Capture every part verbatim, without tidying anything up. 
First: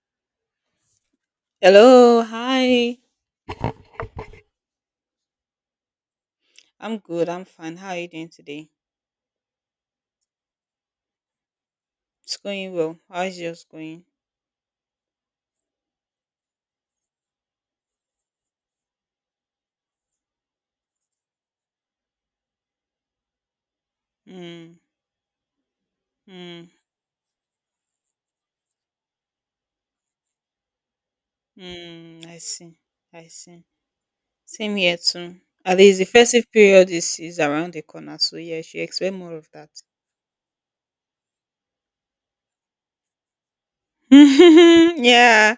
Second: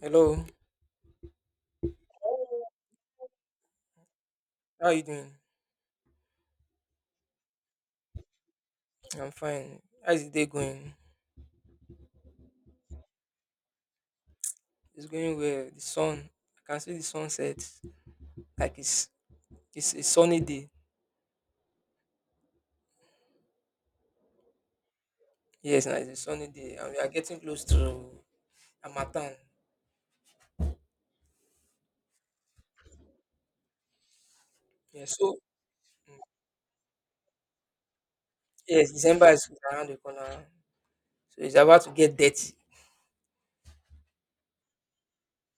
Hello, Hello, hi. how are you doing? I'm good. I'm fine. How are you doing today? I'm fine. How's the day going? It's going well. How's yours going? It's going well. The sun, I can see the sunset. Like it's it's a sunny day. Hmm. Yes, now it's a sunny Hmm. day, and we are getting close to Amatan. Hmm. I see. I see. Same here Yeah, so too. At least the festive period is is around the corner, so yeah, you should yes, expect December more of is that. around the corner, so it's about to get dirty. Yeah.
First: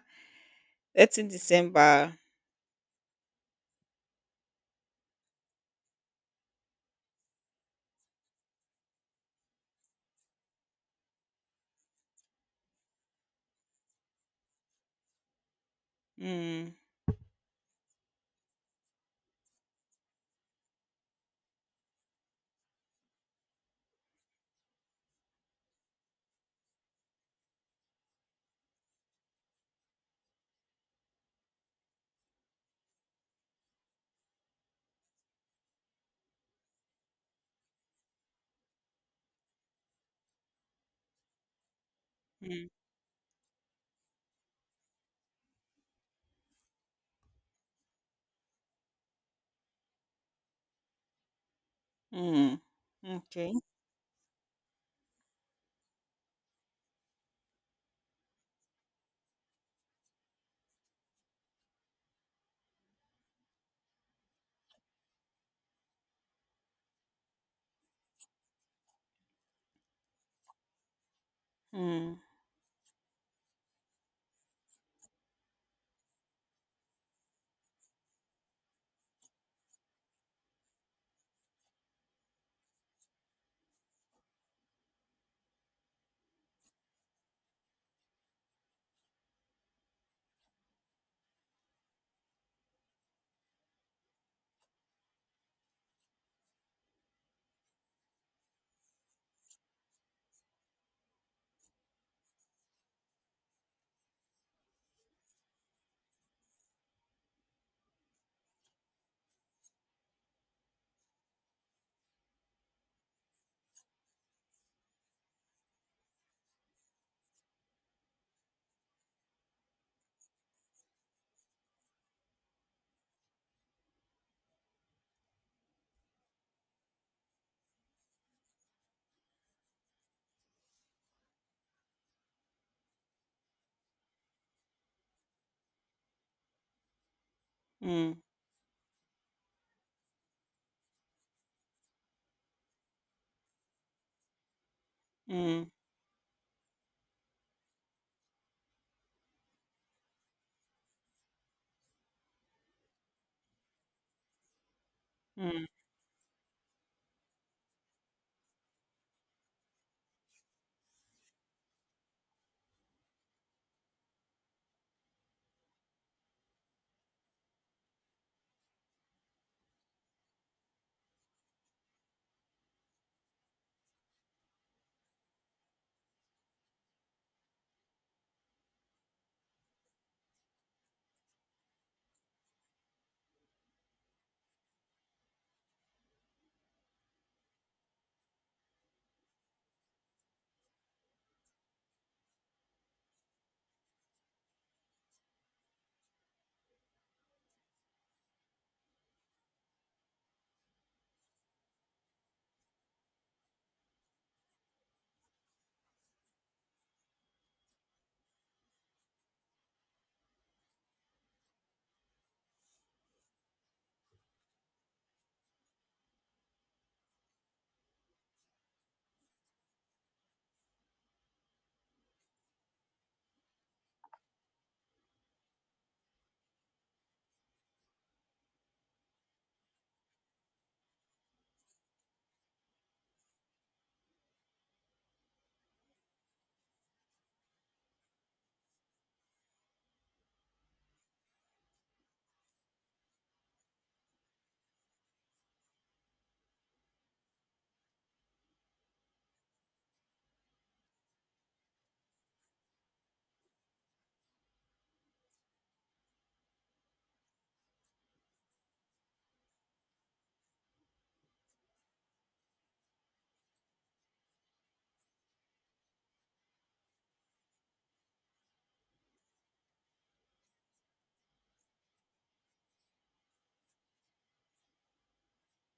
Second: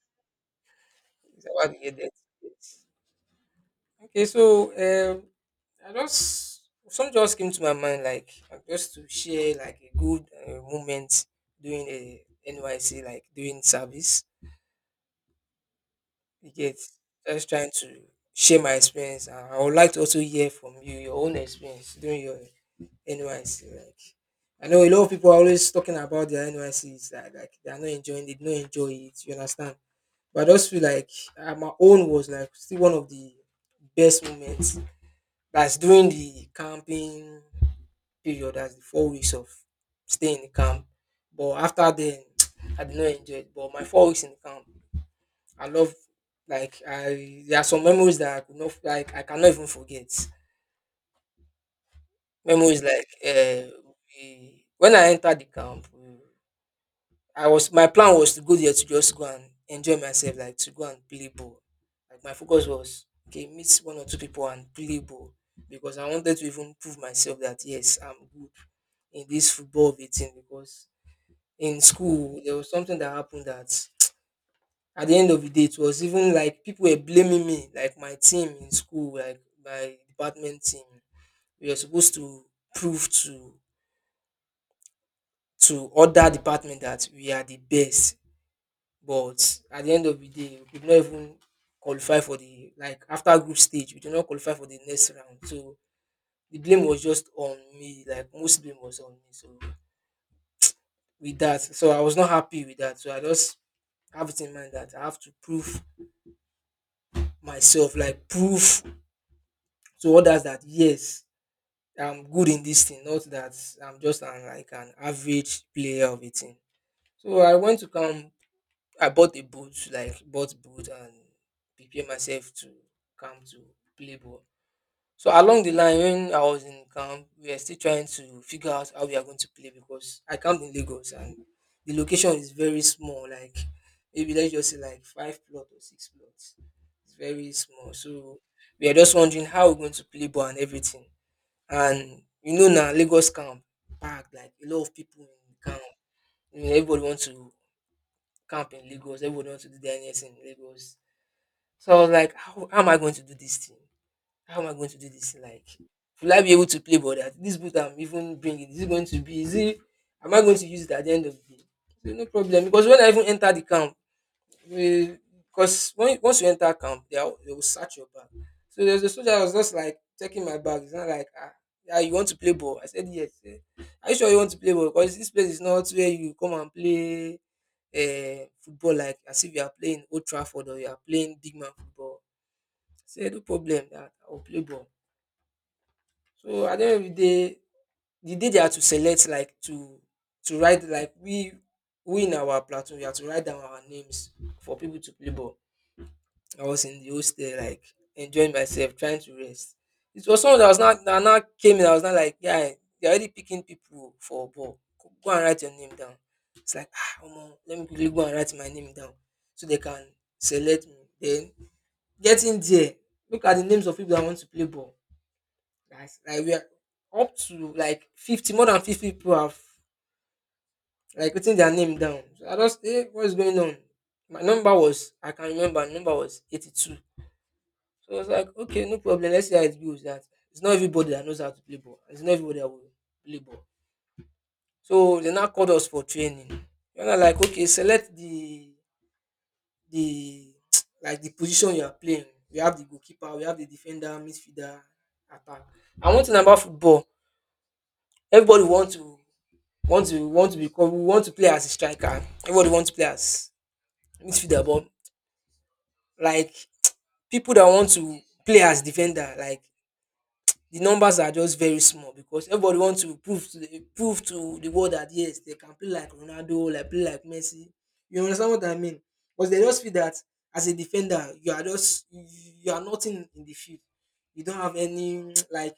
That's in It's about to get dirty. December. Yes. Okay, so um, I just something just came to my mind, like uh, just to share like a good uh, moment doing a N Y C, like doing service. You Hmm. get just trying to share my experience. And I would like to also hear from you your own experience during your N Y C. Like I know a lot of people are always talking about their N Y Cs that like they are not enjoying, they do not enjoy it. You understand? But I just feel like uh, my own was like still one of the best moments. That's during the camping period. That's the four weeks of staying in the camp. But after then, Hmm. I did not enjoy it. But my four weeks in the camp I love, like I there are some memories that I could not, like I cannot even forget. Hmm. Memories like Okay. uh, we, when I entered the camp, we- I was my plan was to go there to just go and enjoy myself, like to go and play ball. Like my focus was okay, meet one or two people and play ball because I wanted to even prove myself that yes, I'm good in this football of a team because in Hmm. school there was something that happened that at the end of the day, it was even like people were blaming me, like my team in school, like my department team. We were supposed to prove to to other department that we are the best, but at the end of the day, we could not even qualify for the, like after group stage, we did not qualify for the next round. So the blame was just on me, like most blame was on me. So with that, so I was not happy with that. So I just have it in mind that I have to prove myself, like prove to others that yes I'm good in this thing, not that I'm just an, like an average player of a team. So I went to camp, I bought a boot, like bought boot and prepare myself to come to play ball. So along the line when I was in camp, we were still trying to figure out how we are going to play because I camped in Lagos and the location is very small, like maybe let's just say like five plots or six plots. It's very small, Hmm. so we are just wondering how we're going to play ball and everything. And you know now Lagos camp packed, like a lot of people Hmm. in camp. You know, everybody wants to camp in Lagos, everybody wants to do their N S in Lagos. So I was like, how, how am I going to do this thing? How am I going to do this thing? Like, Hmm. will I be able to play ball, that this boot I'm even bringing? Is it going to be, is it, am I going to use it at the end of the day? So, no problem. Because when I even entered the camp, because when once you enter camp, they, are, they will search your bag. So there's a soldier that was just like checking my bag. He's not like, ah, yeah, you want to play ball? I said yes. He said, are you sure you want to play ball? Because this place is not where you come and play uh, football like as if you are playing Old Trafford or you are playing big man football. I said no problem, that I will play ball. So at the end of the day, the day they had to select, like to to write, like we we in our platoon we had to write down our names for people to play ball. I was in the hostel, like enjoying myself, trying to rest. It was someone that was not that now came in. I was not like, yeah, they're already picking people for ball. Go go and write your name down. It's like, ah, omo, let me quickly go and write my name down so they can select me. Then get in there. Look at the names of people that want to play ball. Guys, like we are up to like fifty, more than fifty people have like written their name down. So I just, hey, what's going on? My number was, I can remember, my number was eighty-two. So I was like, okay, no problem. Let's see how it goes. That it's not everybody that knows how to play ball. It's not everybody that will play ball. So they now called us for training. And I, like, okay, select the the like the position you are playing. We have the goalkeeper, we have the defender, midfielder, attack. And one thing about football, everybody want to want to want to become we want to play as a striker. Everybody wants to play as midfielder, but like people that want to play as defender, like the numbers are just very small because everybody wants to prove to the prove to the world that yes they can play like Ronaldo, like play like Messi. You understand what I mean? Because they just feel that as a defender, you are just you are nothing in the field. You don't have any like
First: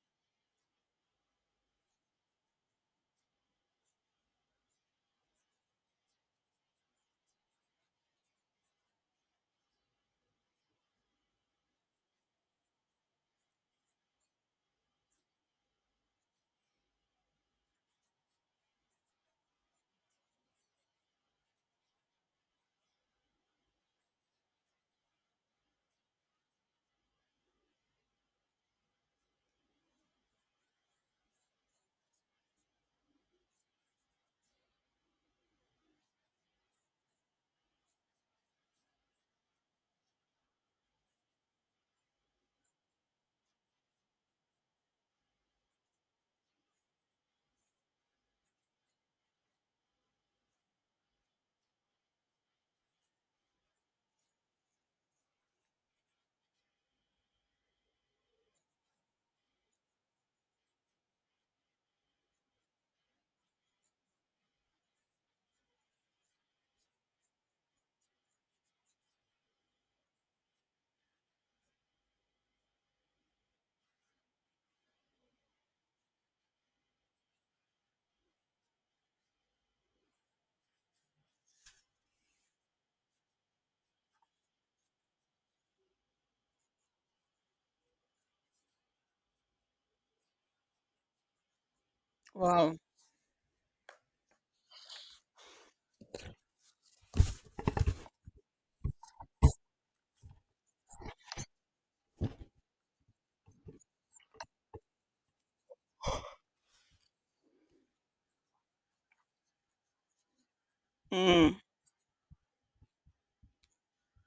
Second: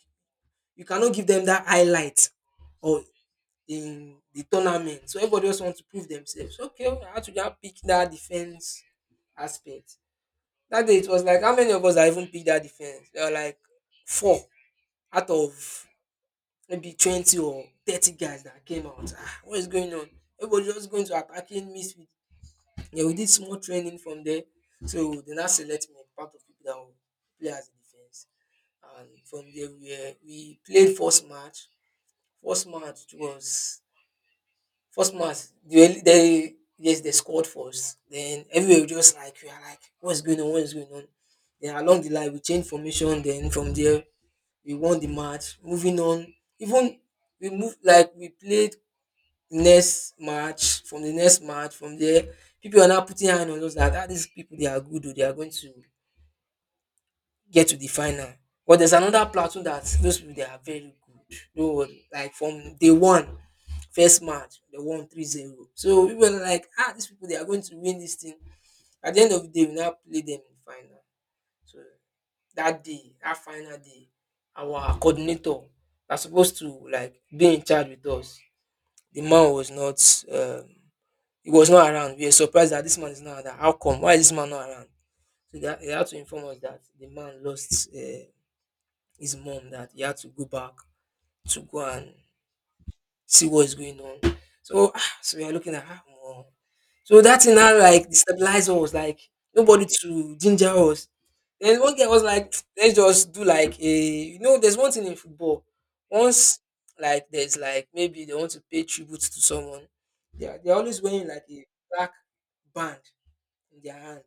you cannot give them that highlight or in the tournament. So everybody just wants to prove themselves. Okay, I had to just pick that defense aspect. That day it was like how many of us are even picked that defense? There were like four out of maybe twenty or thirty guys that came out. Ah, what is going on? Everybody just going to attacking me. With- Yeah, we did small training from there. So they now select me part of people that will play as a defense. And from there we, uh, we played first match. First match was first match they, they yes they scored first. Then everywhere we just like we are like what's going on, what is going on? Then along the line we changed formation then from there we won the match. Moving on, even we moved, like we played next match, from the next match, from there, people are now putting hand on those that ah, these people they are good, oh, they are going to get to the final. But there's another platoon that those people they are very good. Don't worry. Like from day one, first match, they won three zero. So we were like, ah, these people they are going to win this thing. At the end of the day, we now play them in the final. So that day, that final day, our coordinator that's supposed to like be in charge with us. The man was not um, he was not around. We were surprised that this man is not around. How come? Why is this man not around? So they, ha- they had to inform us that the man lost uh, his mom, that he had to go back to go and Wow. see what is going on. So, ah, so we are looking at ah, omo. So that thing now like destabilized us, like nobody to ginger us. Then one guy was like, let's just do like a, you know, there's one thing in football. Once like there's like maybe they want to pay tribute to someone, they're they're always wearing like Hmm. a black band in their hand.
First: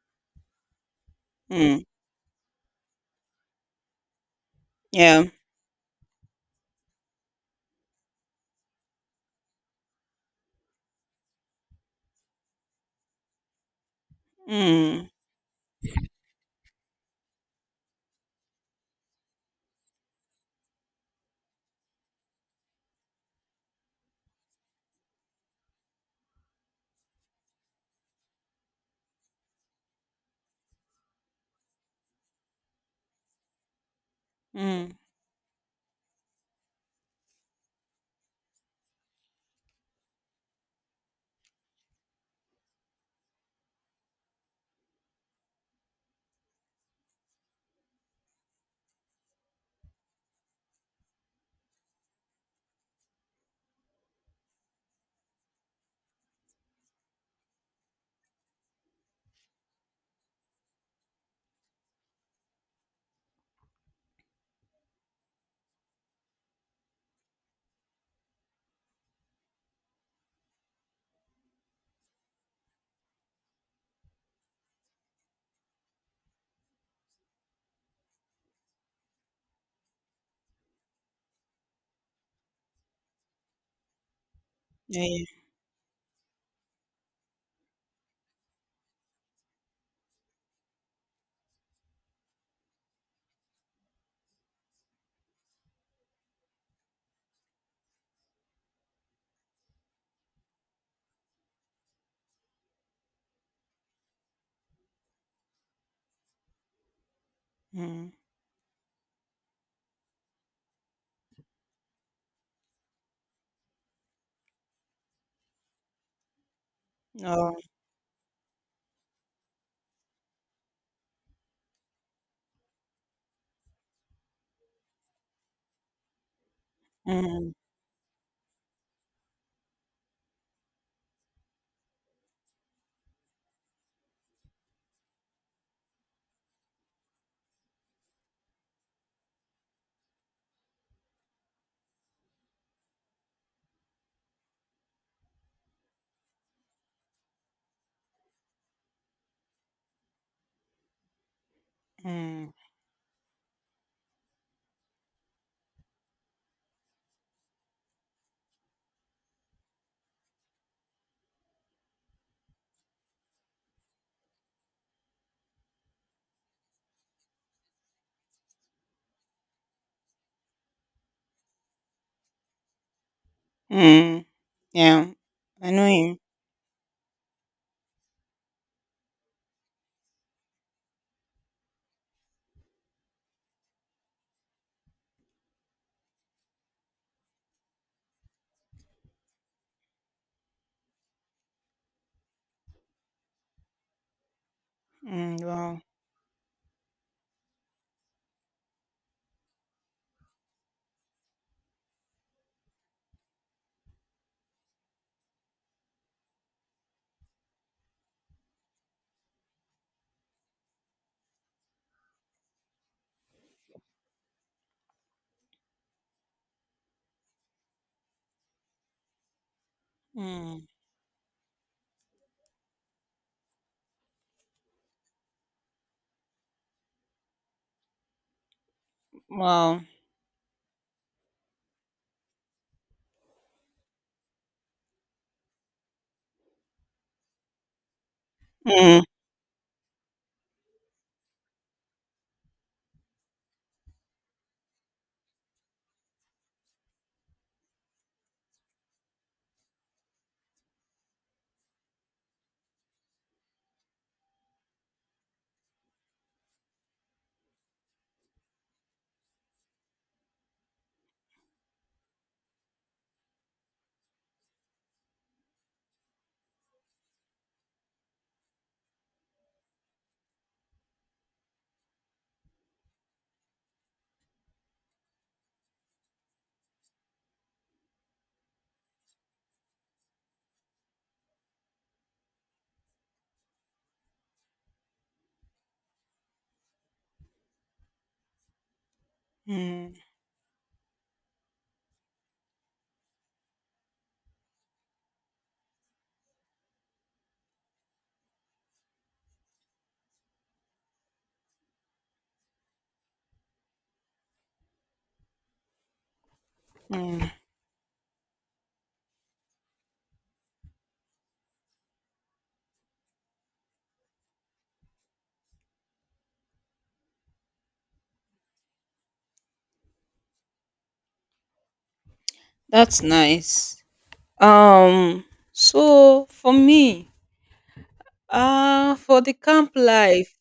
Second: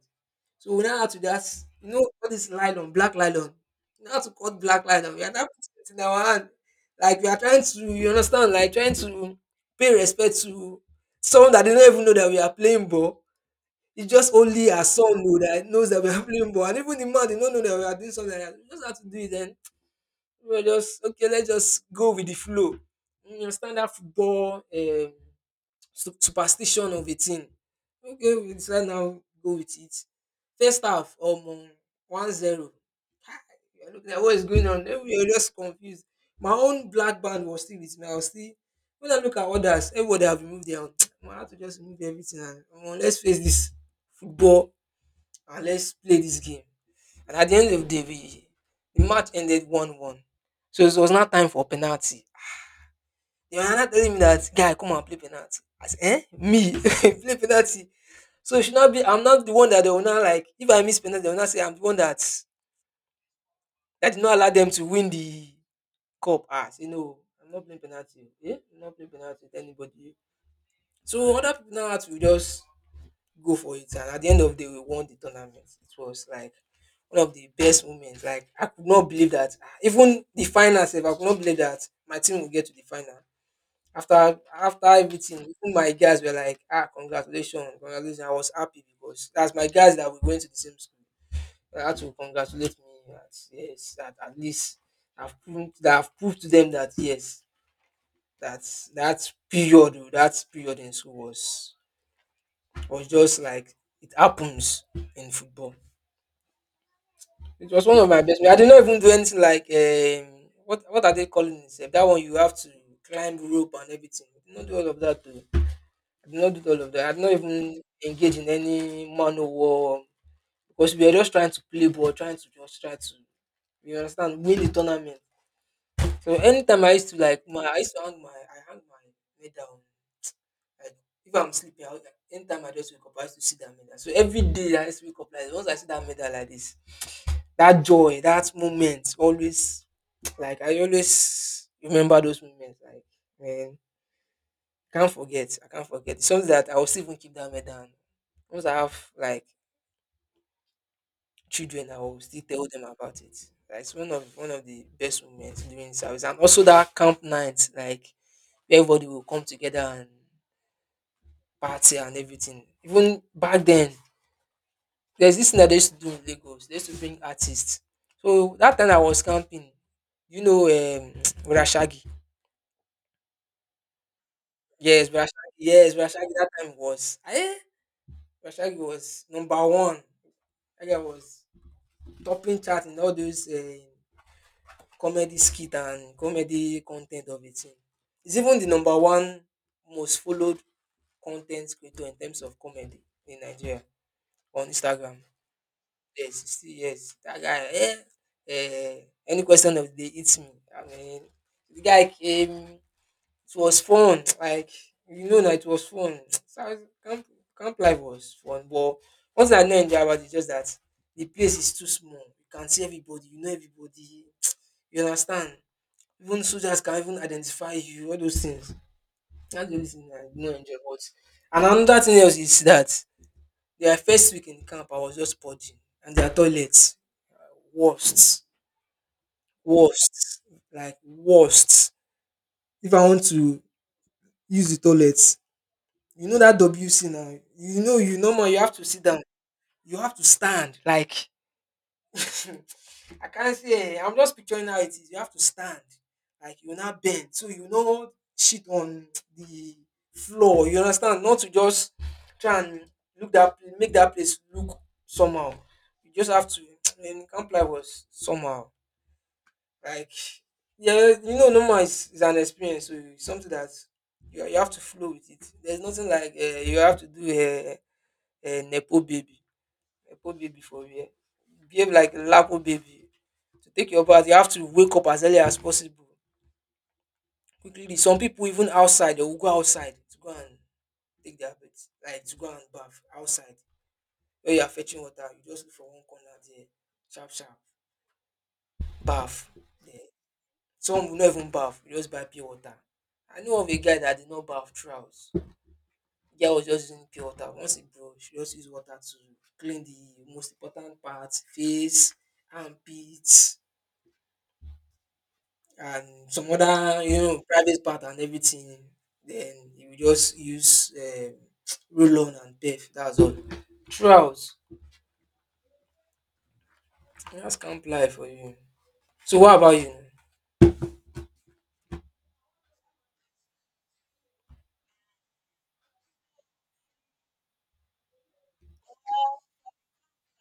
So we now had to just, Hmm. you know, all this nylon, black nylon. We now had to cut black nylon. We Yeah. had to put it in our hand. Like we are trying to, you understand, like trying to pay respect to someone that didn't even know that we are playing ball. It's just only our Hmm. son know that knows that we are playing ball. And even the man did not know that we are doing something like that. We just had to do it then. We were just okay, let's just go with the flow. You understand that football um su- superstition of a thing. Okay, we decide now go with it. First half, um, one zero. You're looking at what is going on. Hmm. Then we are just confused. My own black band was still with me. I was still when I look at others, everybody have removed their own. I had to just remove everything and um, let's face this football and let's play this game. And at the end of the day, we, the match ended one one. So it was not time for penalty. They were not telling me that guy come and play penalty. I said, eh? Me play penalty. So it should not be, I'm not the one that they will not like, if I miss penalty, they will not say I'm the one that that did not allow them to win the cup. As you know, I'm not playing penalty. Yeah, I'm not playing penalty with anybody. So other people now had to just go for it. And at the end of the day, we won the tournament. It was like one of the best moments. Like I could not believe that ah, even the final save, I could not believe that my team will get to the final. After after Yeah, yeah. everything, even my guys were like, ah, congratulations, congratulations. I was happy because that's my guys that we went to the same school. I had to congratulate me that yes, that at least I've proved, that I've proved to them that yes, that that period oh, that period in school was was just like it happens in football. It was one of Hmm. my best. I did not even do anything like um, what what are they calling it? Sef? That one you have to climb rope and everything. I did not do all of that. Too. I did not do all of that. I did not No. even engage in any man war because we were just trying to play ball, trying to just try to, you understand, win the tournament. So anytime I used to like Mm, my I used to hang my I hang my medal on, like, if I'm sleeping, I would, like, anytime I just wake up, I used to see that medal. So every day I used to wake up like once I see that medal like this, that joy, that moment always, like I always remember those moments. Like, man, can't forget. I can't forget. It's something that I will still even keep that medal. And once I have like children, I will still mm, tell them about it. Like it's one of one of the best moments during service, and also that camp night, like where everybody will come together, party and everything. Even back then, there's this thing that they used to do in Lagos. They used to bring artists. So that time I was camping, you know, um, Rashagi. mm. Yes, Yeah, Rashagi. I know Yes, you. Rashagi. That time was, eh? Rashagi was number one. That guy was topping chart in all those uh, comedy skit and comedy content of it. He's even the number one most followed content creator in terms of comedy in Nigeria on Instagram. Mm, wow. Yes, sixty years. That guy, eh, eh, any question of the day hits me. I mean, the guy came, it was fun. Like, you know, now it was fun. So I was, camp, camp life was fun. But once I know in Java, it's just that the place is too small. You can see everybody, you know everybody. You understand? Even soldiers can even identify you, all those things. That's the only thing I did not Mm, enjoy. But and another thing else is that their first week in camp, I was just purging, and their toilets. Worst, wow. worst, like worst. If I want to use the toilet, you know that W C now. You know you no more. You have to sit Mm, down. You have to stand. Like I can't say. I'm just picturing how it is. You have to stand. Like you not bend, so you know shit on the floor. You understand? Not to just try and look that make that place look somehow. You just have to. And can't play was somehow. Like, yeah, you know, normal is, is an experience, so it's something that you, you have to flow with it. There's nothing like uh, you have to do a, a nepo baby, nepo baby for real. Behave like a lapo baby. To take your bath, you have to wake up as early as possible. Quickly, leave. Some people even outside, they will go outside to go and take their bath, like to go and bath outside. Where you are fetching water, you just look for one corner there, sharp, sharp, bath. mm, Some will not even bath. Will just buy pure water. I know of a guy that did not bath throughout. The guy was just using pure water. Once he brush, he just use water to clean the most important parts, face, armpits, and some other, you mm. know, private part and everything. Then he will just use um, roll on and pef. That's all. Throughout. That's camp life for you. So what about you? That's nice. Um, so for me, uh, for the camp life,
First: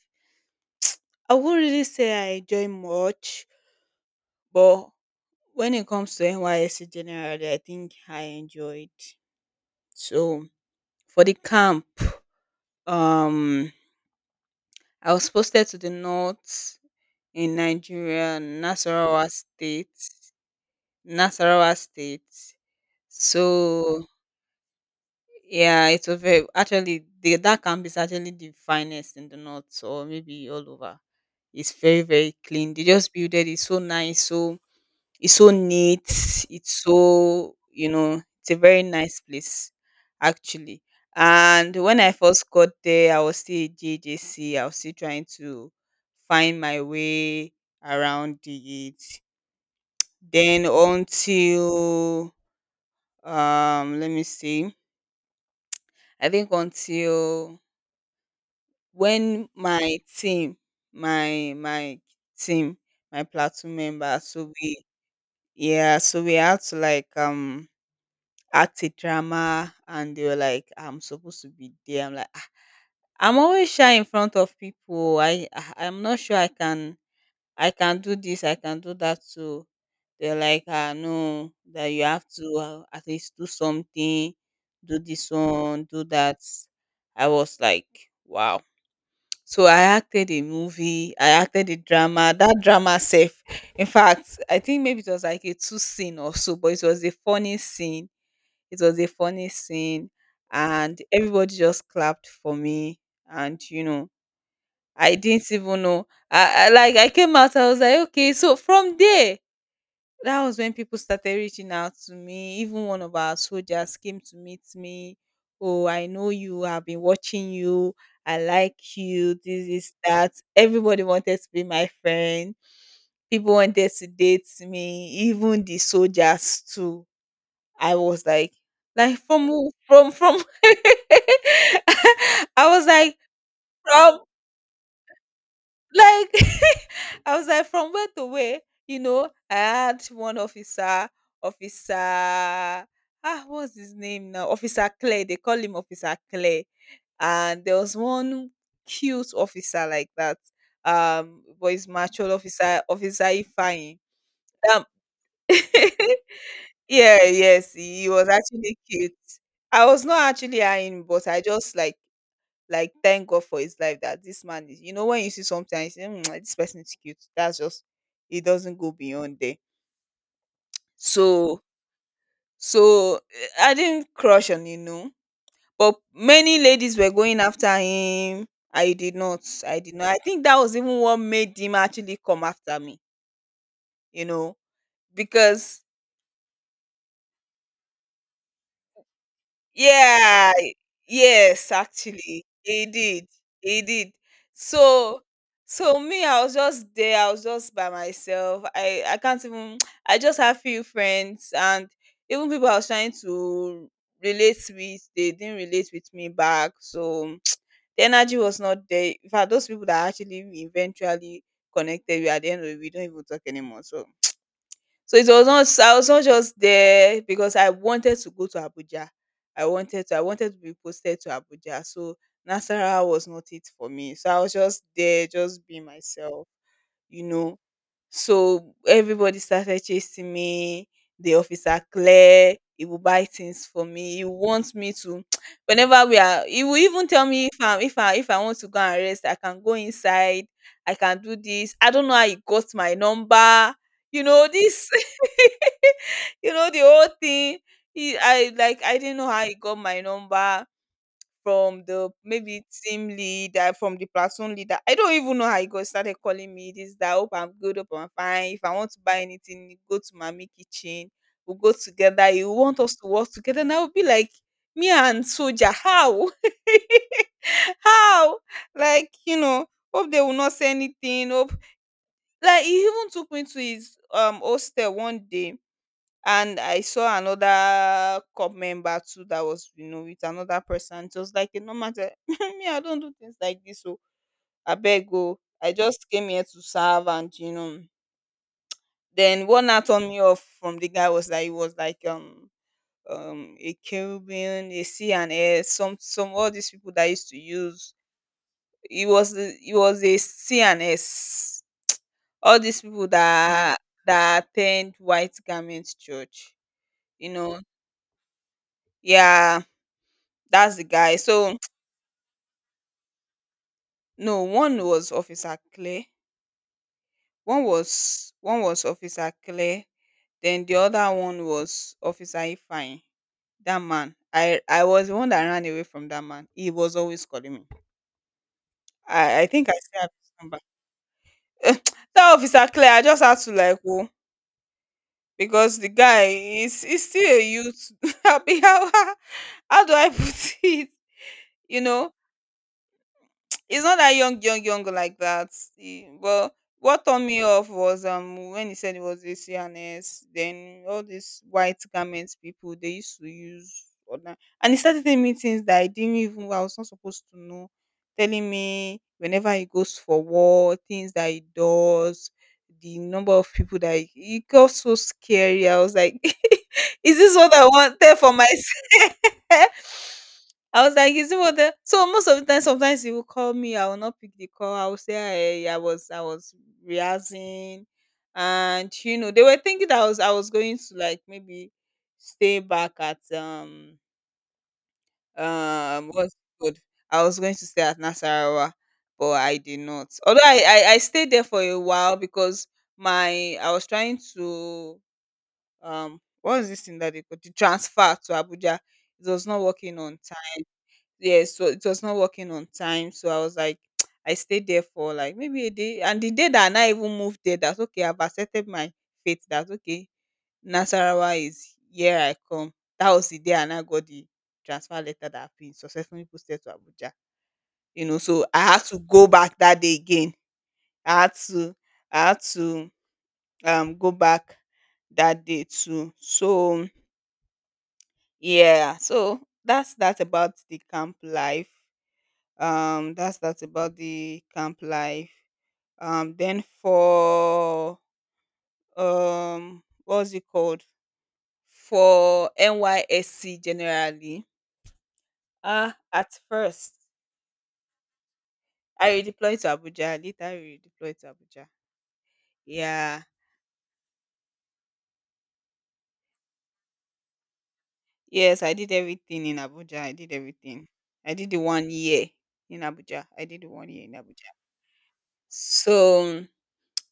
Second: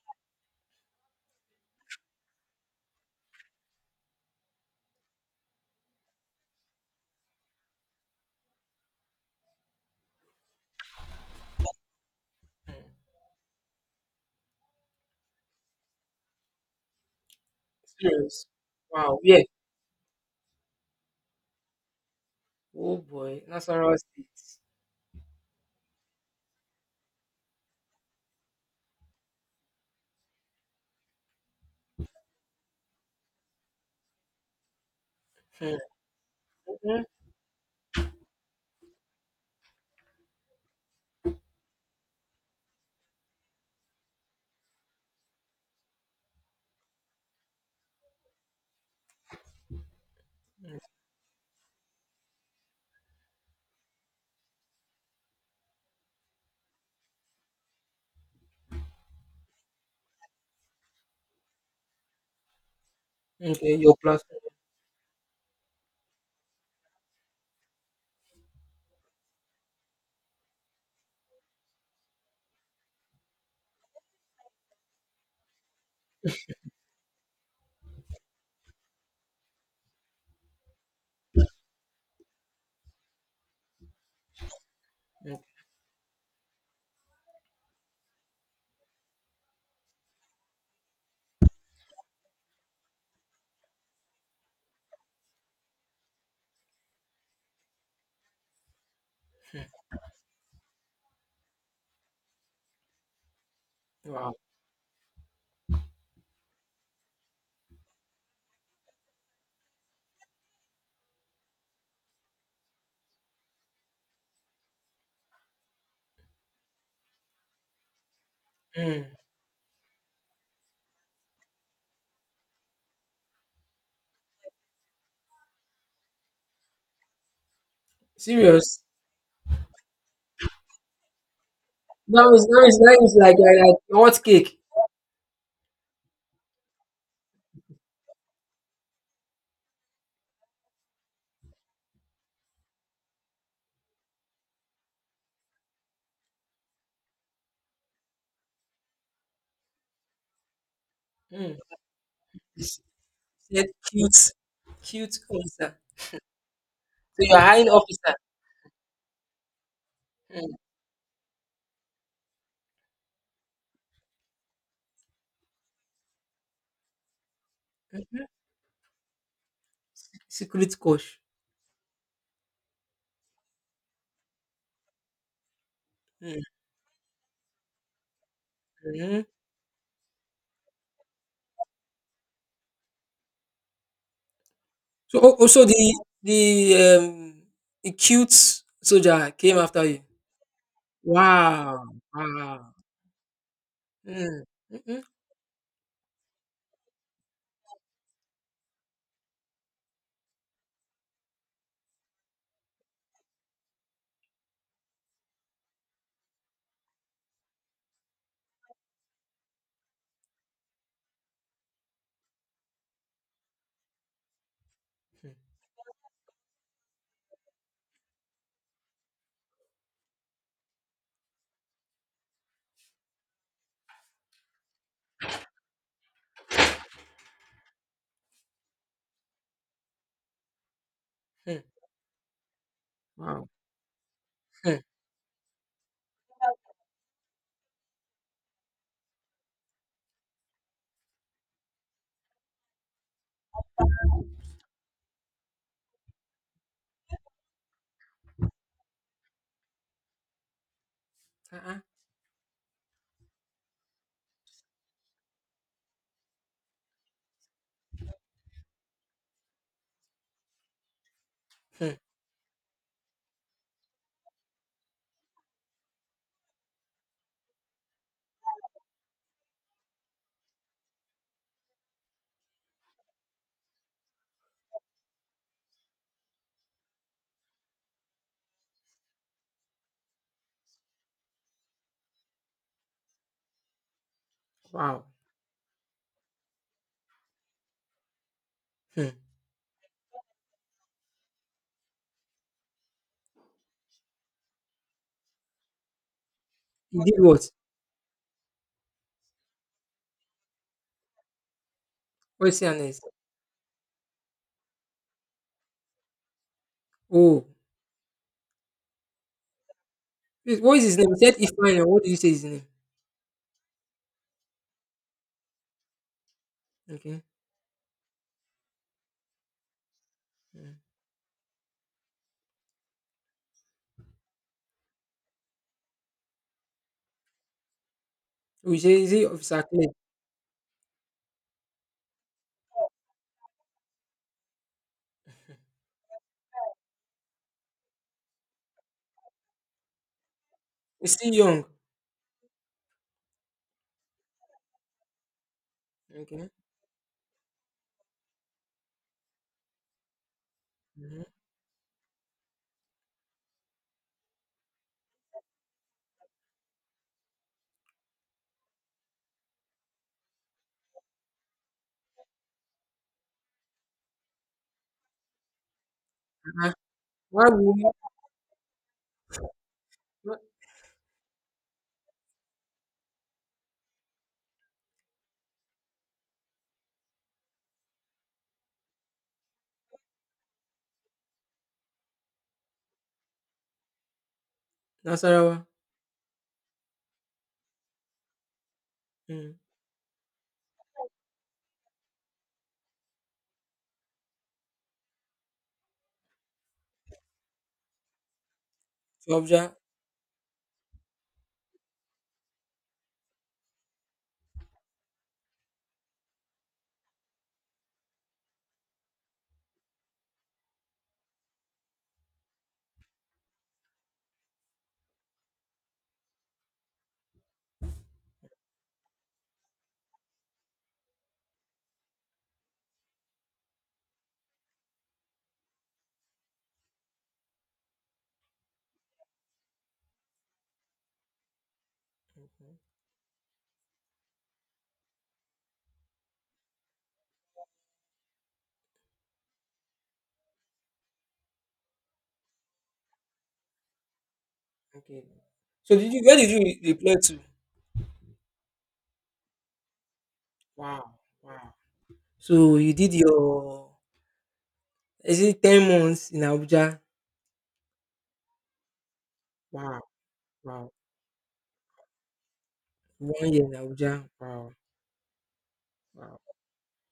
I would really say I enjoy much, but when it comes to N Y S C generally, I think I enjoyed. So for the camp, Hmm. um, I was posted to the north in Nigeria, Serious. Wow, Nasarawa yeah. State, Nasarawa State. Oh boy, Nasarawa So State. yeah, it's was very actually the, that camp is actually the finest in the north or maybe all over. It's very very clean. They just built it. It's so nice. So it's so Hmm. neat. It's so, you know, it's a very nice place actually. And when I first got there, I was still a J J C. I was still trying to find my way around it. Then until um let me see. I think until when my team, my my team, my Okay, platoon your member, platform. so we yeah, so we had to like um act a drama and they were like, I'm supposed to be there. I'm like, "Ah, I'm always shy in front of people. I I- I'm not sure I can I can do this, I can do that too." They're like, "Ah, no, that you have to, uh, at least do something, do this Okay. one, do that." I was like, wow. So I acted a movie, I acted a drama. That drama self, in fact, I think maybe it was like a two scene or so, but it was a funny scene. It was a funny scene, and everybody just clapped for me. And you know, Wow. I didn't even know. I, I like I came out, I was like, okay, so from there that was when people started reaching out to me. Even one of our soldiers came to meet me. "Oh, I know you. I've been watching you. I like Mm. you. This is that." Everybody wanted to be my friend. People wanted to date me. Even the soldiers too. I was like, Serious. like from who- from from. That was that I is was that is like like like, like from what cake. like I was like, from where to where? You know, I had one officer, officer, ah, what's his name now? Officer Clay. They call him Officer Clay. And there was one cute officer like that. Um, Mm. but he's mature You officer, officer said Ifeanyi. cute, Um, cute officer. yeah, So you're hiring yes, he officer. was actually cute. I was not Mm. actually eyeing, but I just like like thank God for his life that this man is. You know, when you see something, and you say, "Hmm, this person is cute." That's just it doesn't go beyond there. Secret coach. So so eh, I didn't crush on Inu, but Mm. many ladies were going after him. I did Mhm. not. I did not. I think that was even what made him actually come after me, you know, So oh, oh, so the because the um the cute soldier came after you. yeah. Yes, Wow. actually. Wow. He did. He did. Mm. Mm-mm. So so me, I was just there, I was just by myself. I, I can't even I just have few friends and even people I was trying to relate with, they didn't relate with me back. So the energy was not there. In fact, those people that I actually eventually connected with at the end of the day, we don't even talk anymore. So so it Mm. was not I was not just there because I wanted to go to Abuja. I wanted to I wanted to be posted to Abuja. So Nasarawa was not it for me. So I was just there, just being myself, you know. So everybody started chasing me. The Mm. officer Claire, he will buy Wow. things for me. He wants Mm. me to whenever we are he will even tell me if I'm if I if I want to go and rest, I can go inside, I can do this. I don't know how he got my number. You know, this you know the whole thing he I like I didn't know how he got my number Uh-uh. from the maybe team leader from the platoon leader I don't even know how he got started calling me this that hope I'm good hope I'm fine if I want to buy anything go to mommy kitchen we'll go Mm. together he want us to work together and I will be like me and soldier how how like you know hope they will not say anything hope like he even took me to his um hostel one day and I saw another cop member too that was, you know, with another person. It was like a normal thing. Me, I don't do things like this. So I Wow. beg go. I just came here to serve and you know. Mm. Then what now turned me off from the guy was that he was like um um a Caribbean, a C and S, some some all these people You that did used to what? use. He was the- he was a C and S. All What's your these name? people that that attend white garment church, you Oh. know. Yeah, Wait, that's what the is his name? You guy. said So Ifeanyi. Or what did you say his name? no, one was Officer Clay. Okay. One was one was Officer Clay. Then Mm. the other one was Officer Ifine. That man. I I was the one that ran away from that man. He was always calling me. Oh, you say is he I I Officer think I Clay? still have his number. That Officer Clay, I just had to like whoa. Because the guy is is still a youth. Abi, how, how do I put it? He's still young. You know, it's not that young, young, young like that. Eh, Okay. but what turned me off was um when he said it was a C N S, then all Mm-hmm. these white garments people they used to use online. And he started telling me things that I didn't even I was not supposed to know. Telling me whenever he goes for war, things that he does, the number of people that he, it got so scary. I was like, Uh-huh. is this Why what I would, wanted for myself? why- I was like, is it what the so most of the time sometimes he will call me, I will not pick the call. I will say I, I was I was rehearsing and you know, they were thinking that I was I was going to like maybe stay back at um Nasarawa? um what's it called? I was going to stay at Nasarawa, but Mm. I did not. Although I, I, I stayed there for a while because my I was trying to um what is this thing that they could to transfer to Abuja. It was not Georgia. working on yes so it was not working on time so I was like I stayed there for like maybe a day and the day that I even moved there that's okay I've accepted my fate that's okay nasarawa is here I come that was the day and I got the transfer letter that I've been successfully posted to abuja you know so I had to go back that day again i had to i had to um go back that day too so yeah so that's that about the camp life Mhm. um that's that's about the camp life um then for um what's it called for nysc generally Okay. So ah. did you, where At did you re- first reply to? I redeployed to abuja later I Wow. redeployed to abuja Wow. So you did yeah your, is it ten months in Abuja? yes I did everything in abuja Wow. I did everything Wow. I did the one year in abuja I One did year the in one year in Abuja. abuja Wow. Wow. so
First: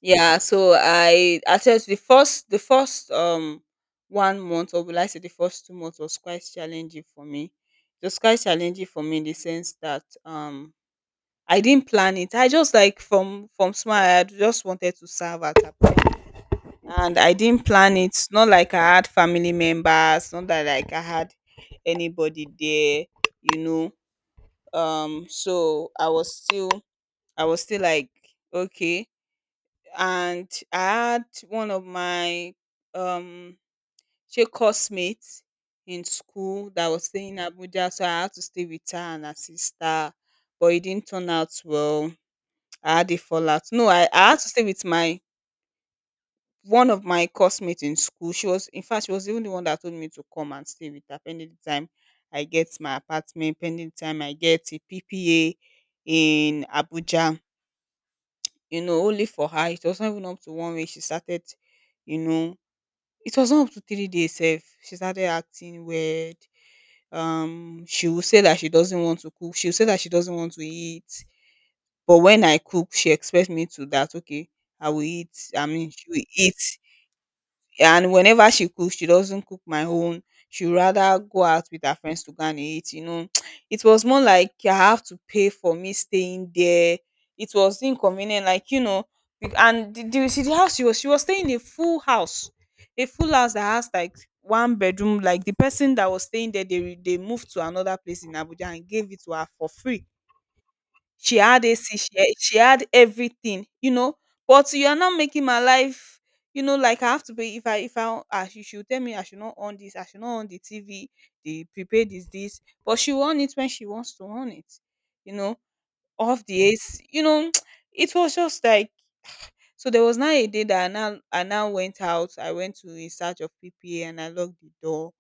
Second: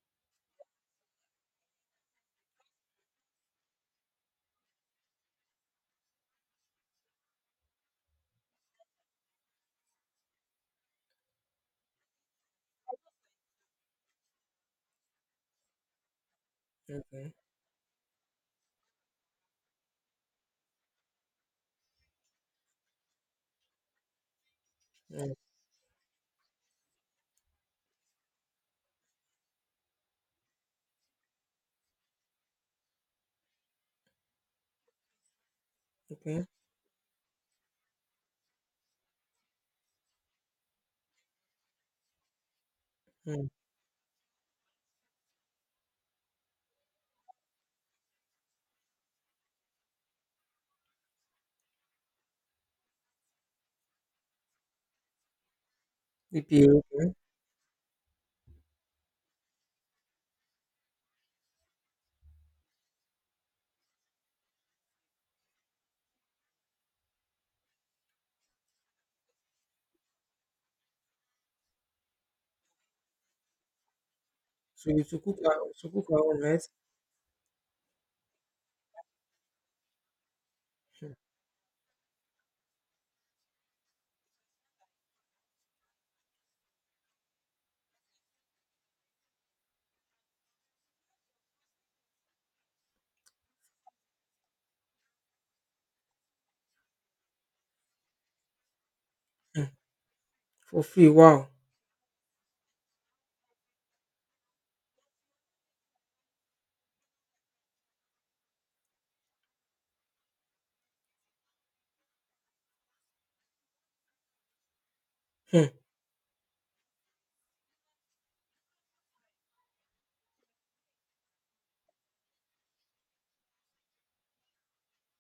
yeah, so I I tell you the first the first um one month or will I say the first two months was quite challenging for me. It was quite challenging for me in the sense that um I didn't plan it. I just like from from small I had just wanted to serve at a point. And Okay. I didn't plan it. Not like I had family members, not that like I had anybody there, you know. Um Mm. so I was still I was still like okay and I had one of my um she classmates in Okay. school that was staying in Abuja, so I had to stay with her and her sister, but it didn't turn out well. I had a Mm. fallout. No, I, I had to stay with my one of my classmates in school. She was in fact she was even the one that told me to come and stay with her pending the time I get my apartment, pending the time I get a P P A in E P A, okay. Abuja. You know, only for her. It was not even up to one week. She started you know it was not up to three days sef. She started acting weird, um, she would say that she doesn't want to cook, she would say that she doesn't want to eat, but when I cook, she expects me to that, okay, I So you will took eat, cook our, I to mean, she cook our will own, right? eat. And whenever she cooks, she doesn't cook my own. She rather go out with her friends to go and eat. You know, it was more like I have to pay for me staying there. It was inconvenient, like you know, be- and the, the, see the house she was she was staying in a full house, a full house that has like one bedroom. Like the person that was staying there, they re- they moved to another place in Abuja and gave it to her Hmm. for free. For free, She wow! had A C, she she had everything, you know, but you are not making my life, you know, like I have to pay if I if I ah she should tell me I should not on this, I should not on the T V, the prepaid is this, but she will on it when she wants to on it, you know, Hmm, off the A C, you know, it was just like, so there was now a day that I now I now went out. I went to in search of P P A and I locked the door,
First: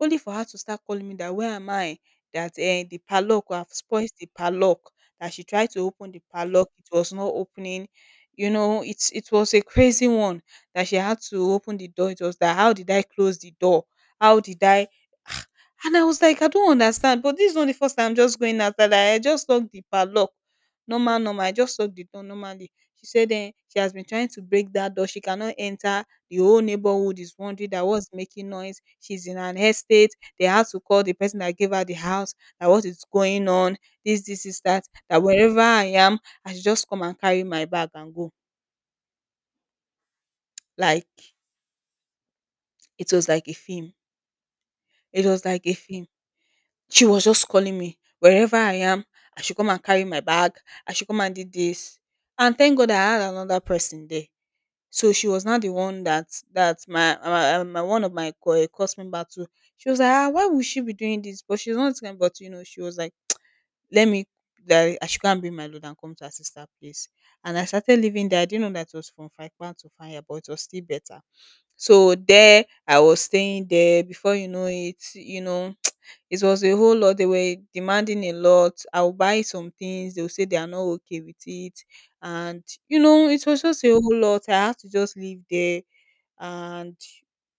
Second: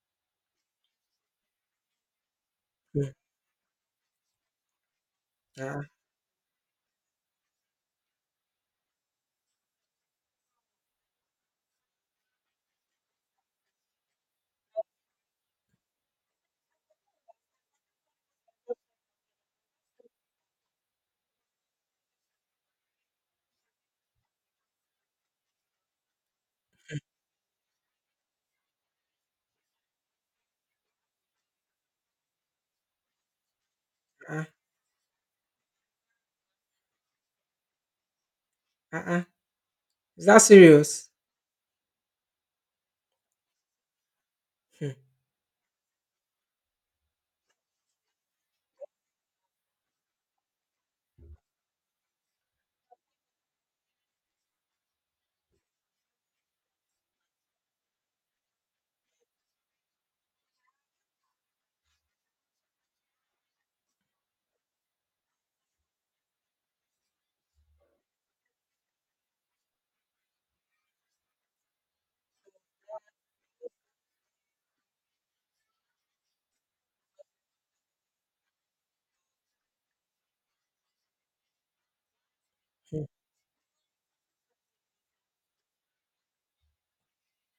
only for her to start calling me that where am I? That eh, the hmm. padlock, I've spoiled the padlock. That she tried to Ah, open the padlock, it was not opening. You know, it's it was a crazy one that she had to open the door. It was that how did I close the door? How did I? And I was like, I don't understand. But this is not the first time. I'm just going after that. I just locked the padlock. Normal, normal. I just locked the door normally. She said then she has been trying to break that door. She cannot enter. The whole neighborhood is wondering that what's making noise. She's in an estate. They have to call the person that gave her the house that what is going on. This, ah, this is that. That wherever I am, I should just come and carry my bag and go. ah, ah. Is that Like, serious? it was like a film. Hmm, It was like a film. She was just calling me wherever I am. I should come and carry my bag. I should come and do this. And thank God I had another person there. So she was not the one that that my my, um, my one of my co- eh, course member too. She was like, ah, why would she be doing this? But she's not going. But you know, she was like, let me, that I should go and bring my load and come to her sister place. And I started living there. I didn't know that it was from five pound to five, but it was still better. So there I was staying there. Before you know it, you know, it was a whole lot. They were demanding a lot. I'll buy some things. They'll say they are not okay with it. And you hmm. know, it was just a whole lot. I had to just live there. And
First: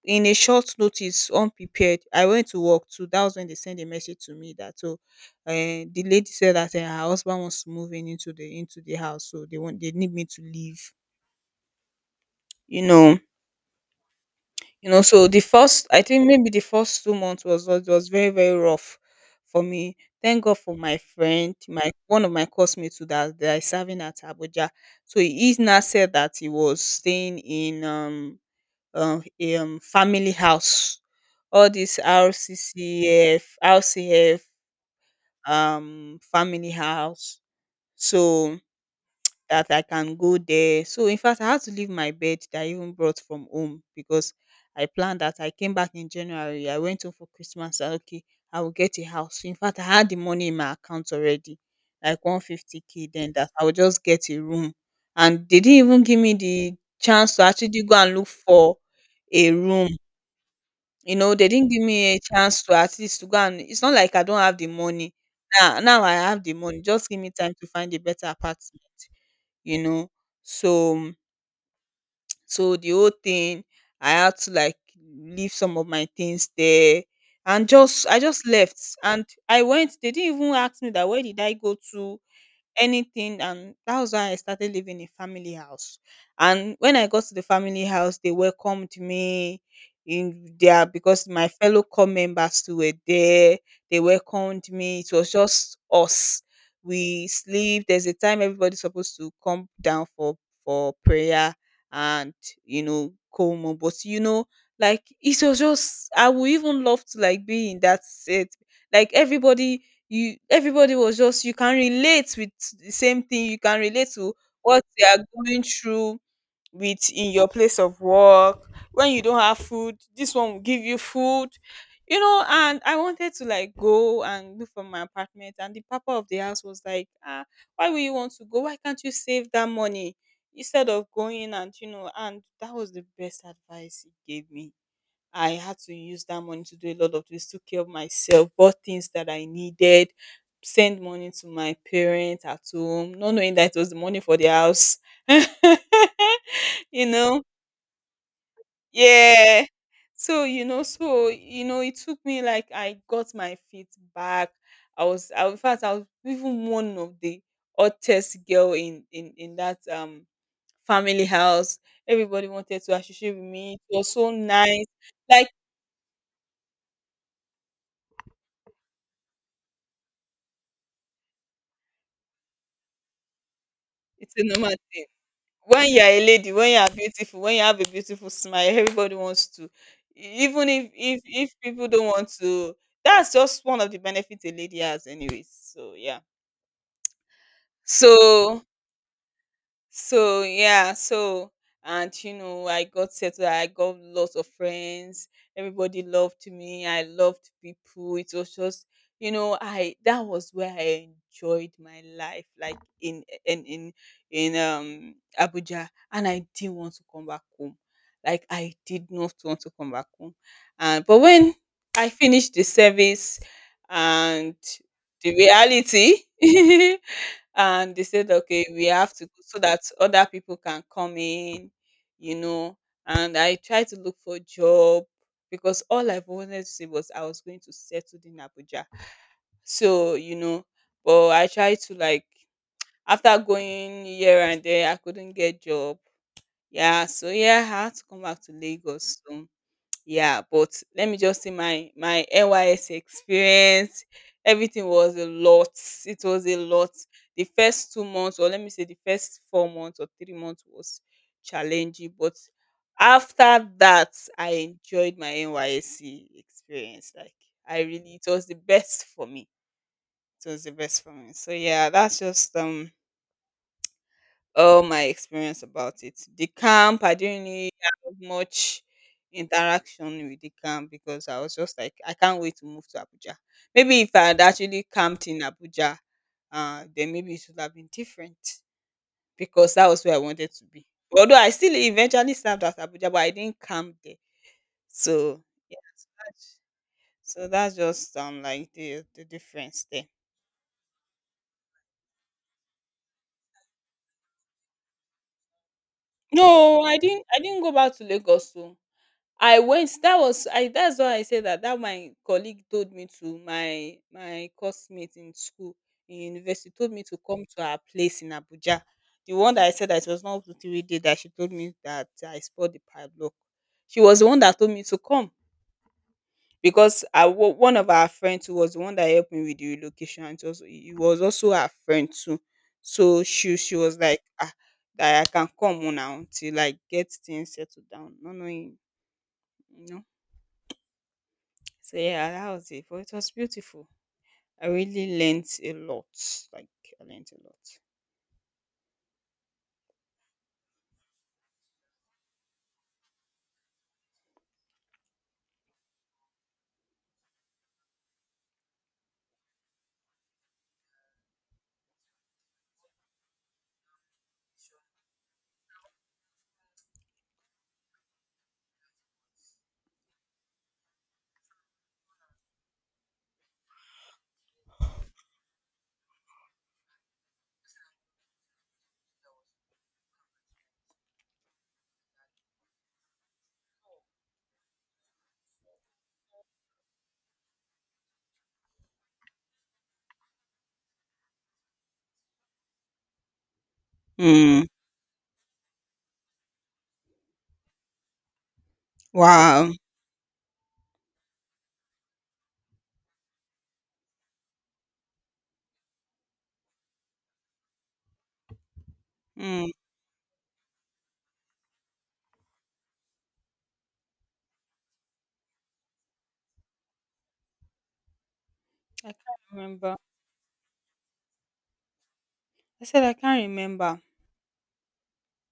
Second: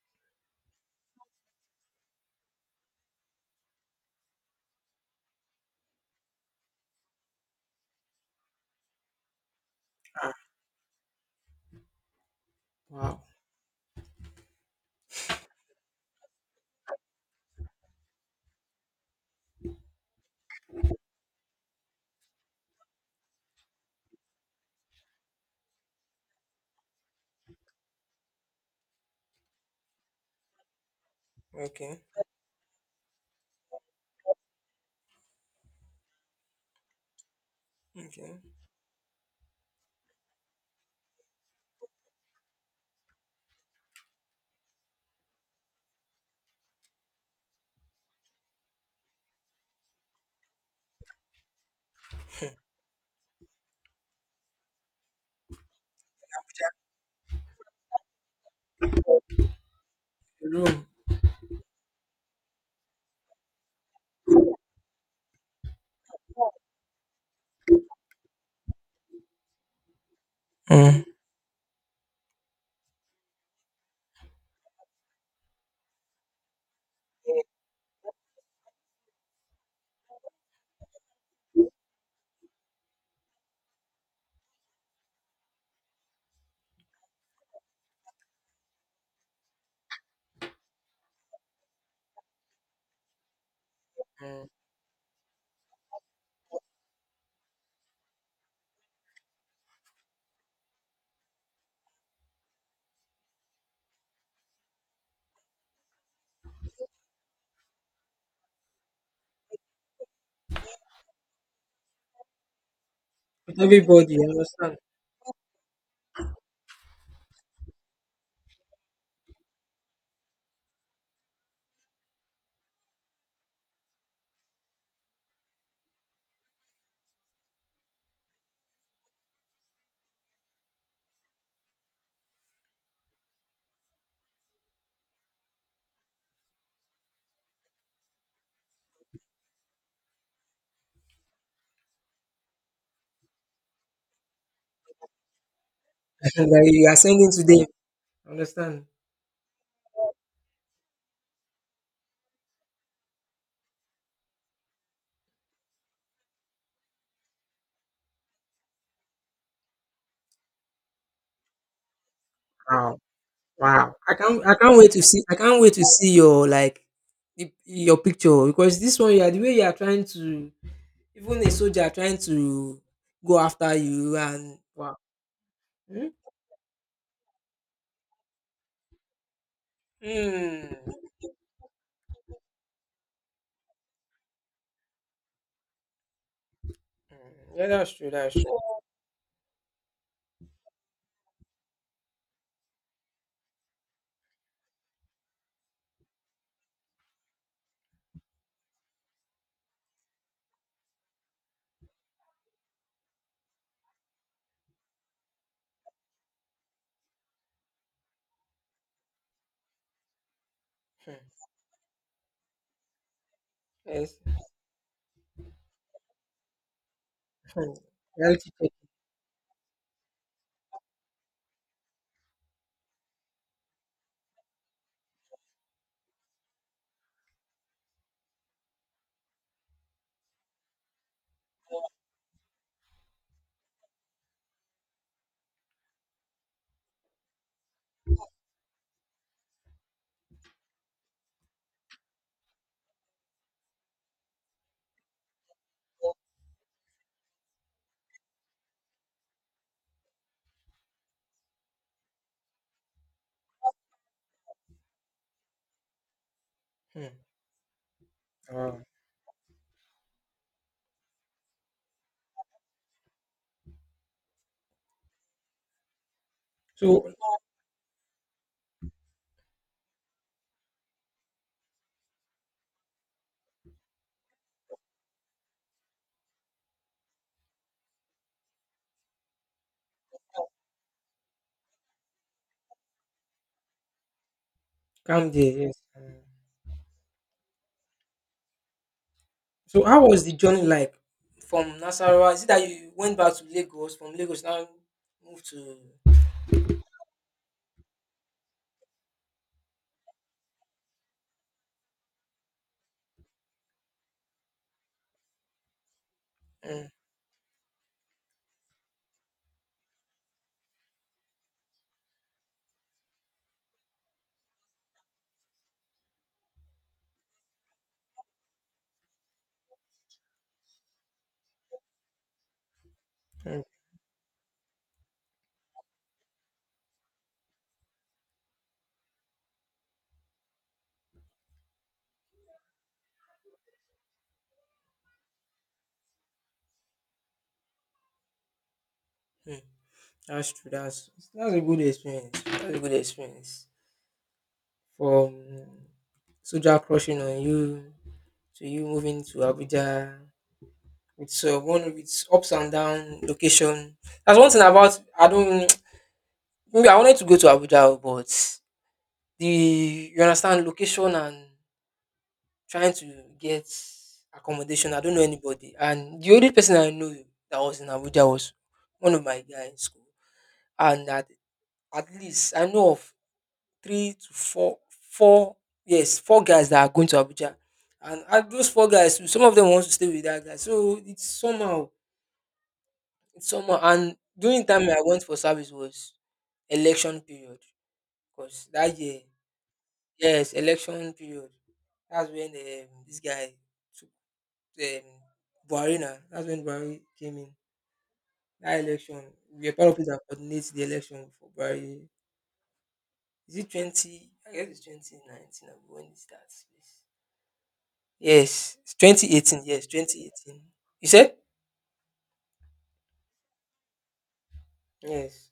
in a short notice, unprepared, I went to work too. That was when they sent a message to me that, so eh, the lady said that eh, her husband wants to move in into the into the house, so they want, they need me Ah, to leave, you know. wow. You know, so the first, I think maybe the first two months was was, was very very rough for me. Thank God for my friend, my one of my classmates, who that, that is serving at Abuja. So he now said that he was staying in um um, a, um family house, all Okay, this R C C F R C F um family house, okay. so that I can go there. So in fact I had to leave my bed that I even brought from home, because I planned that I came back in January. I went home for Christmas and okay, I will get a house. In fact I had the money in my account already, like one hundred fifty k then, that I will just get a room. And they didn't even give me the chance to actually go and look for a room. Room. You know, they didn't give me a chance to, at least to go. And it's not like I don't have the money. Now now I have the money. Just give me time to find a better apartment, you know. Mm. So so the whole thing, I had to like leave some of my things there and just I just left. And I went, they didn't even ask me that where did I go to, anything. And that was why I started living in family house. And when I got to the family house, they welcomed me in there because my fellow core members too were there. They Mm. welcomed me. It was just us. We sleep. There's a time everybody's supposed to come down for for prayer and you know, come. But you know, like, it was just, I would even love to like be in that set. Like, everybody you everybody was just, you can relate with, the same thing With you can relate everybody, you to understand? what they are going through with in your place of work. When you don't have food, this one will give you food, you know. And I wanted to like go and look for my apartment, and the papa of the house was like, ah, why will you want to go, why can't you save that money instead of going? And you know, and that was the best advice he gave me. I had to use that money to do a lot of things, took care of myself, bought things that I needed, send money to my parents at home, not knowing that it was the money for the house. that you are You sending know? today. Understand? Yeah. So, you know, so you know, it took me like, I got my feet back. I was, I, in fact I was even one of the oddest girl in in in that um family house. Everybody wanted to Wow, associate with me. wow. It was I so can't, I can't nice. wait to see. I Like, can't wait to see your, like, the, your picture because this one, yeah, the way you are trying to, even a soldier trying to go after you, it's a and normal wow. thing. When you Hmm? are a lady, when you are beautiful, when you have a beautiful smile, everybody wants to, even Hmm. if if if people don't want to, that's just one of the benefits a lady has anyways. So yeah. Hmm. Yeah, that's true. That's true. So so yeah, so and you know, I got settled. I got lots of friends. Everybody loved me. I loved people. It was just, you know, I, that was where I enjoyed my life, like in in in in um Abuja, and I didn't want to come back home. Like, I did not want to come back home. And but Hmm. when I finished the service Yes. and the reality Hmm, and they said reality okay, check. we have to go so that other people can come in, you know. And I tried to look for job, because all I wanted to say was, I was going to settle in Abuja. So you know, but I tried to like, after going here and there, I couldn't get job. Yeah, so yeah, I had to come back to Lagos. So. Yeah, but let me just say my my N Y S experience, everything was a lot. It was a lot. The first two months, or let me say the first four months or three months, was challenging. But after that, I enjoyed my N Y S C Hmm. experience. Like, I really, it was the Wow. best for me. It was the best for me. So yeah, that's just um all my experience about it. The camp, So, I didn't really have much interaction with the camp, because I was just like, I can't wait to move to Abuja. Maybe if I had actually camped in Abuja, uh, then maybe it would have been different, because that was where I wanted to be. Although I still eventually served at Abuja, but I didn't camp there. calm So there, yeah, yes. So mm. that's, so that's just um like the the So difference how there. was the journey like from Nasarawa? Is it that you went back to Lagos, from Lagos now moved to? No, I didn't. I didn't go back to Lagos. So I went. That was I. That's why I say that. That my colleague told me to, my my coursemate in school, in university, Hmm, told me to come to her place in Abuja. The one that I said that it was not up to three days that she told me that I spoiled the padlock. She was the one that told me to come, because I wa- one of our friends who was the one that helped me with the relocation, it was, it was also her friend too. So she hmm, she was like, ah, that I can come on now till like get things settled down. No, no, so yeah, that was it. But it was beautiful. I really learnt a lot. Like, I learnt a lot. hmm. That's true. That's that's a good experience. That's a good experience. From Soja crushing on you to you moving to Abuja. It's uh, one of its ups and down location. That's one thing about, I don't. Maybe I wanted to go to Abuja, but the, you understand, location and trying to get accommodation. I don't know anybody, and the only person I know that was in Abuja was one of my guys in school, and at, at least I know of three to four, four, yes, four guys that are going to Abuja, and at those four guys, some of them want to stay with that guy, so it's somehow, it's somehow, and during Mm. the time I went for service was election period, because that year, Wow. yes, election period. That's when um, this guy took um, Buhari now. That's when Buhari came in. That election, we Mm. are part of it that coordinates the election for Buhari. Is it twenty? I guess it's twenty nineteen when it starts. Yes, yes, it's I can't twenty eighteen. Yes, remember. twenty eighteen. You said? I said I can't remember. Yes.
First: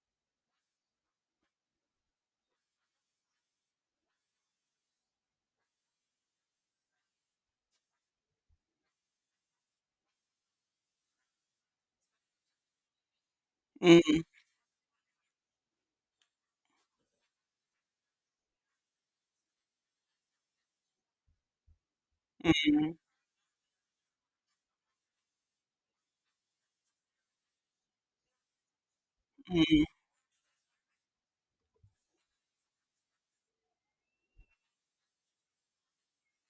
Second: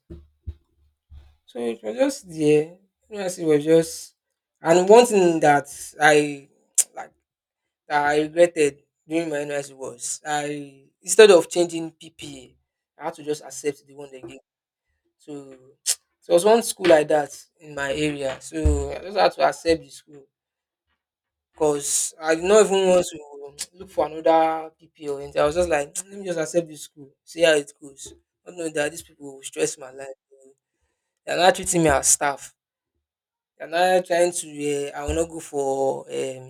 So it was just there. Yes, it was just. And one thing that I like that I regretted during my N Y S C was, I instead of changing P P A, I had to just accept the one they Mm, gave. So there was one school like that in my area. So I just had to accept the school because I did not even mm, want to look for another P P A or anything. I was just like, let me just accept this school, see how it goes. I know that these people will stress my mm. life. They're not treating me as staff. They're not trying to. Uh, I will not go for um,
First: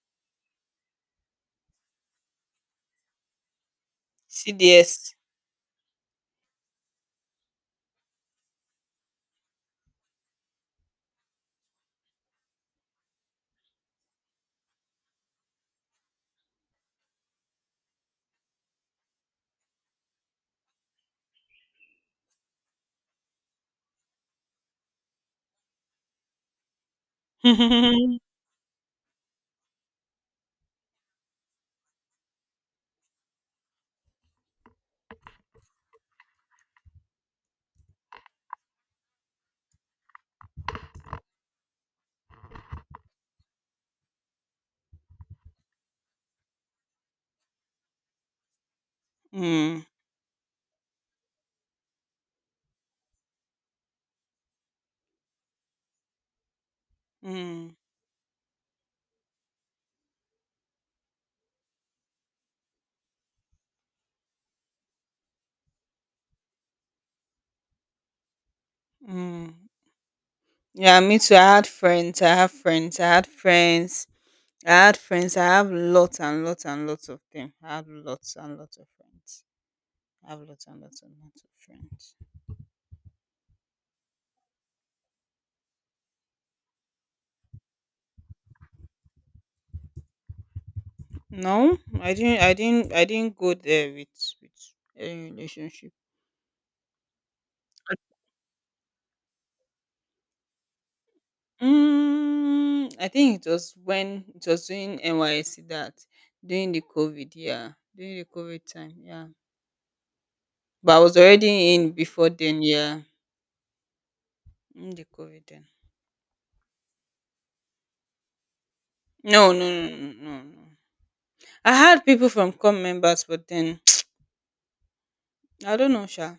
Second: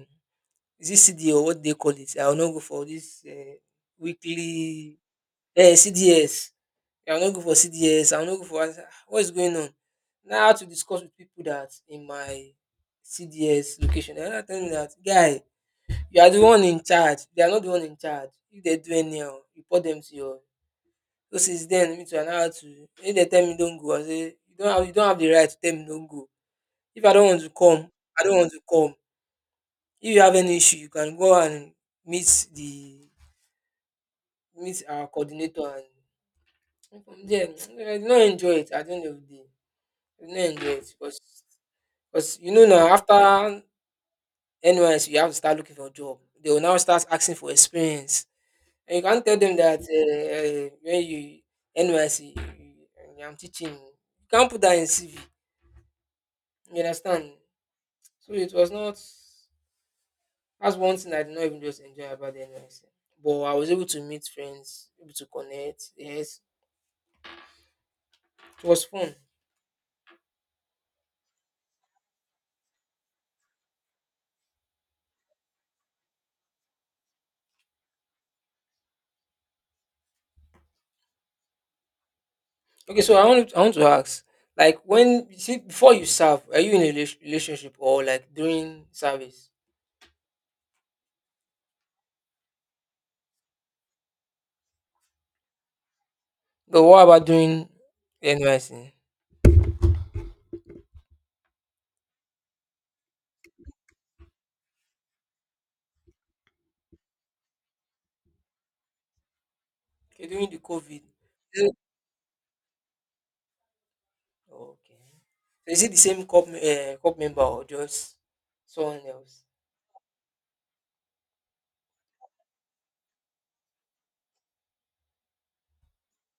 is it C D A or what they call it? I will not go for this uh, weekly C D S. uh, C D S. I will not go for C D S. I will not go for what is going on. Now I had to discuss with people that in my C D S location, they are not telling me that guy, you are the one in charge. They are not the one in charge. If they do anyhow, report them to your. So since then, me too, I now had to. If they tell me don't go, I say you don't have you don't have the right to tell me don't go. If I don't want to come, Mm, I don't want to come. If you have any issue, you can go and meet the meet our coordinator, and from there I did not enjoy it at the end of the day. I did not enjoy it because because you know now after N Y S you have to start looking for a job. They will now start asking for experience. And you can't tell them that mm, uh, uh, when you N Y C I'm teaching. You can't put that in C V. You understand? So it was not, that's one thing I did not even just enjoy about the N Y S. But I was able to meet friends, able to connect. Yes, it was fun. mm. Yeah, me too. I had friends. I have friends. I had friends. I had friends. I have lots and lots and lots of them. I have lots and lots of friends. I have lots and lots and lots of friends. Okay, so I want I want to ask, like when you see before you serve, are you in a relas- relationship or like during service? No, I didn't. I didn't. I didn't go there with with any relationship. But what about during Uh, N Y C? Mm, I think it was when, it was during N Y C that, during the COVID, yeah, during the COVID time, yeah. Okay, during the But COVID. I was Is it- already in before then, yeah, in Okay. the COVID then. So is it the same cop, uh, cop member or just someone No, else? no, no, no, no, no. I had people from come members, but then I don't know, Sha.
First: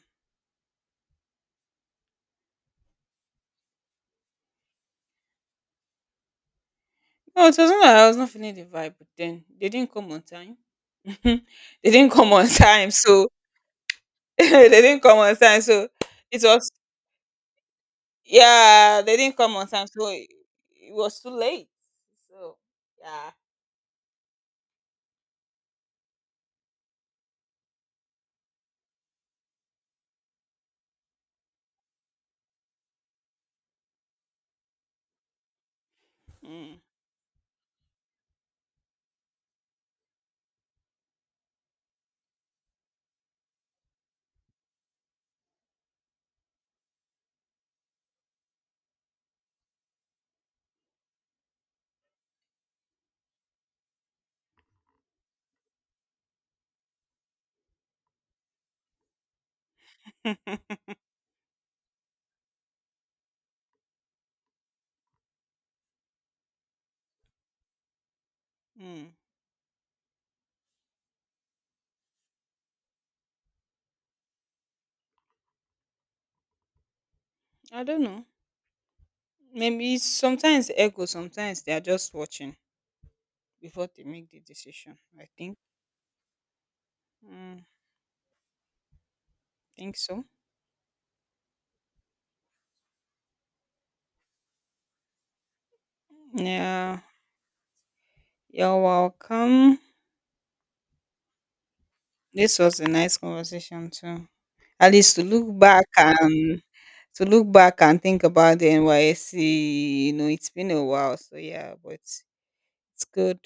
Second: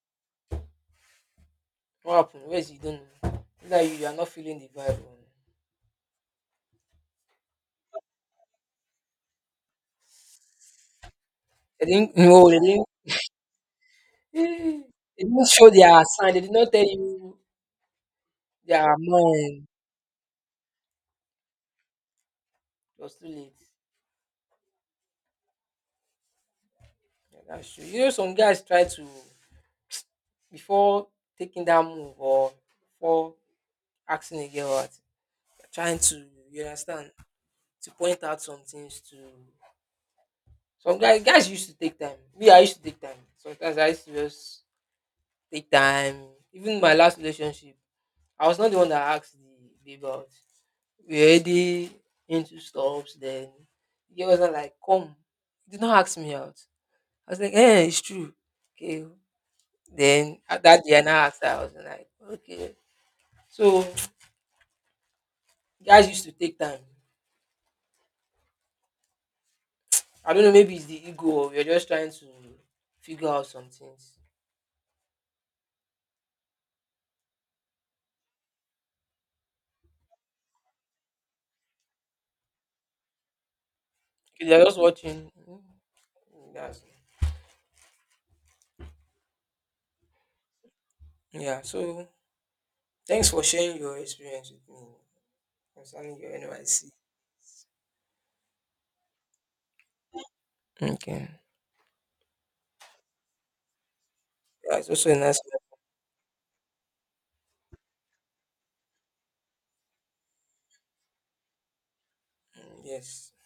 What happened? Where is, you don't know? It's like you, you are not feeling the vibe. Or- No, it wasn't that I was not feeling the vibe, but then they didn't come on time. They They didn't didn't, come on no, they didn't, time, so they eh, didn't come they on didn't time, show so their sign, they it did was, not tell you their yeah, they didn't come mind. on time, so it, it was too late. So It was too yeah. late. Yeah, that's true. You know some guys try to, before taking that move or before asking a girl out, you're trying to, you Mm. understand, to point out some things to some guys, guys used to take time. Me, I used to take time. Sometimes I used to just take time. Even my last relationship, I was not the one that asked the babe out. We were already into stops then the girl was like, come. Did not ask me out. I was like, eh, it's true. Okay. Then at that day I now asked her, I was like, okay. So guys used to take time. Mm. I don't know, maybe it's the ego or you're just trying to figure out some things. I don't know. Maybe it's sometimes ego, sometimes they are just watching before they make the Okay, they're just decision. I watching. think. Mm. That's, Mm, think so. yeah, so thanks for sharing your experience with me concerning your N Y C. Yeah. You're welcome. Okay. This was a nice conversation too. Yeah, it's At also a least to nice. look back and to look back and think about the N Y S C, you know, it's been a while. So yeah, but it's Mm, yes. good.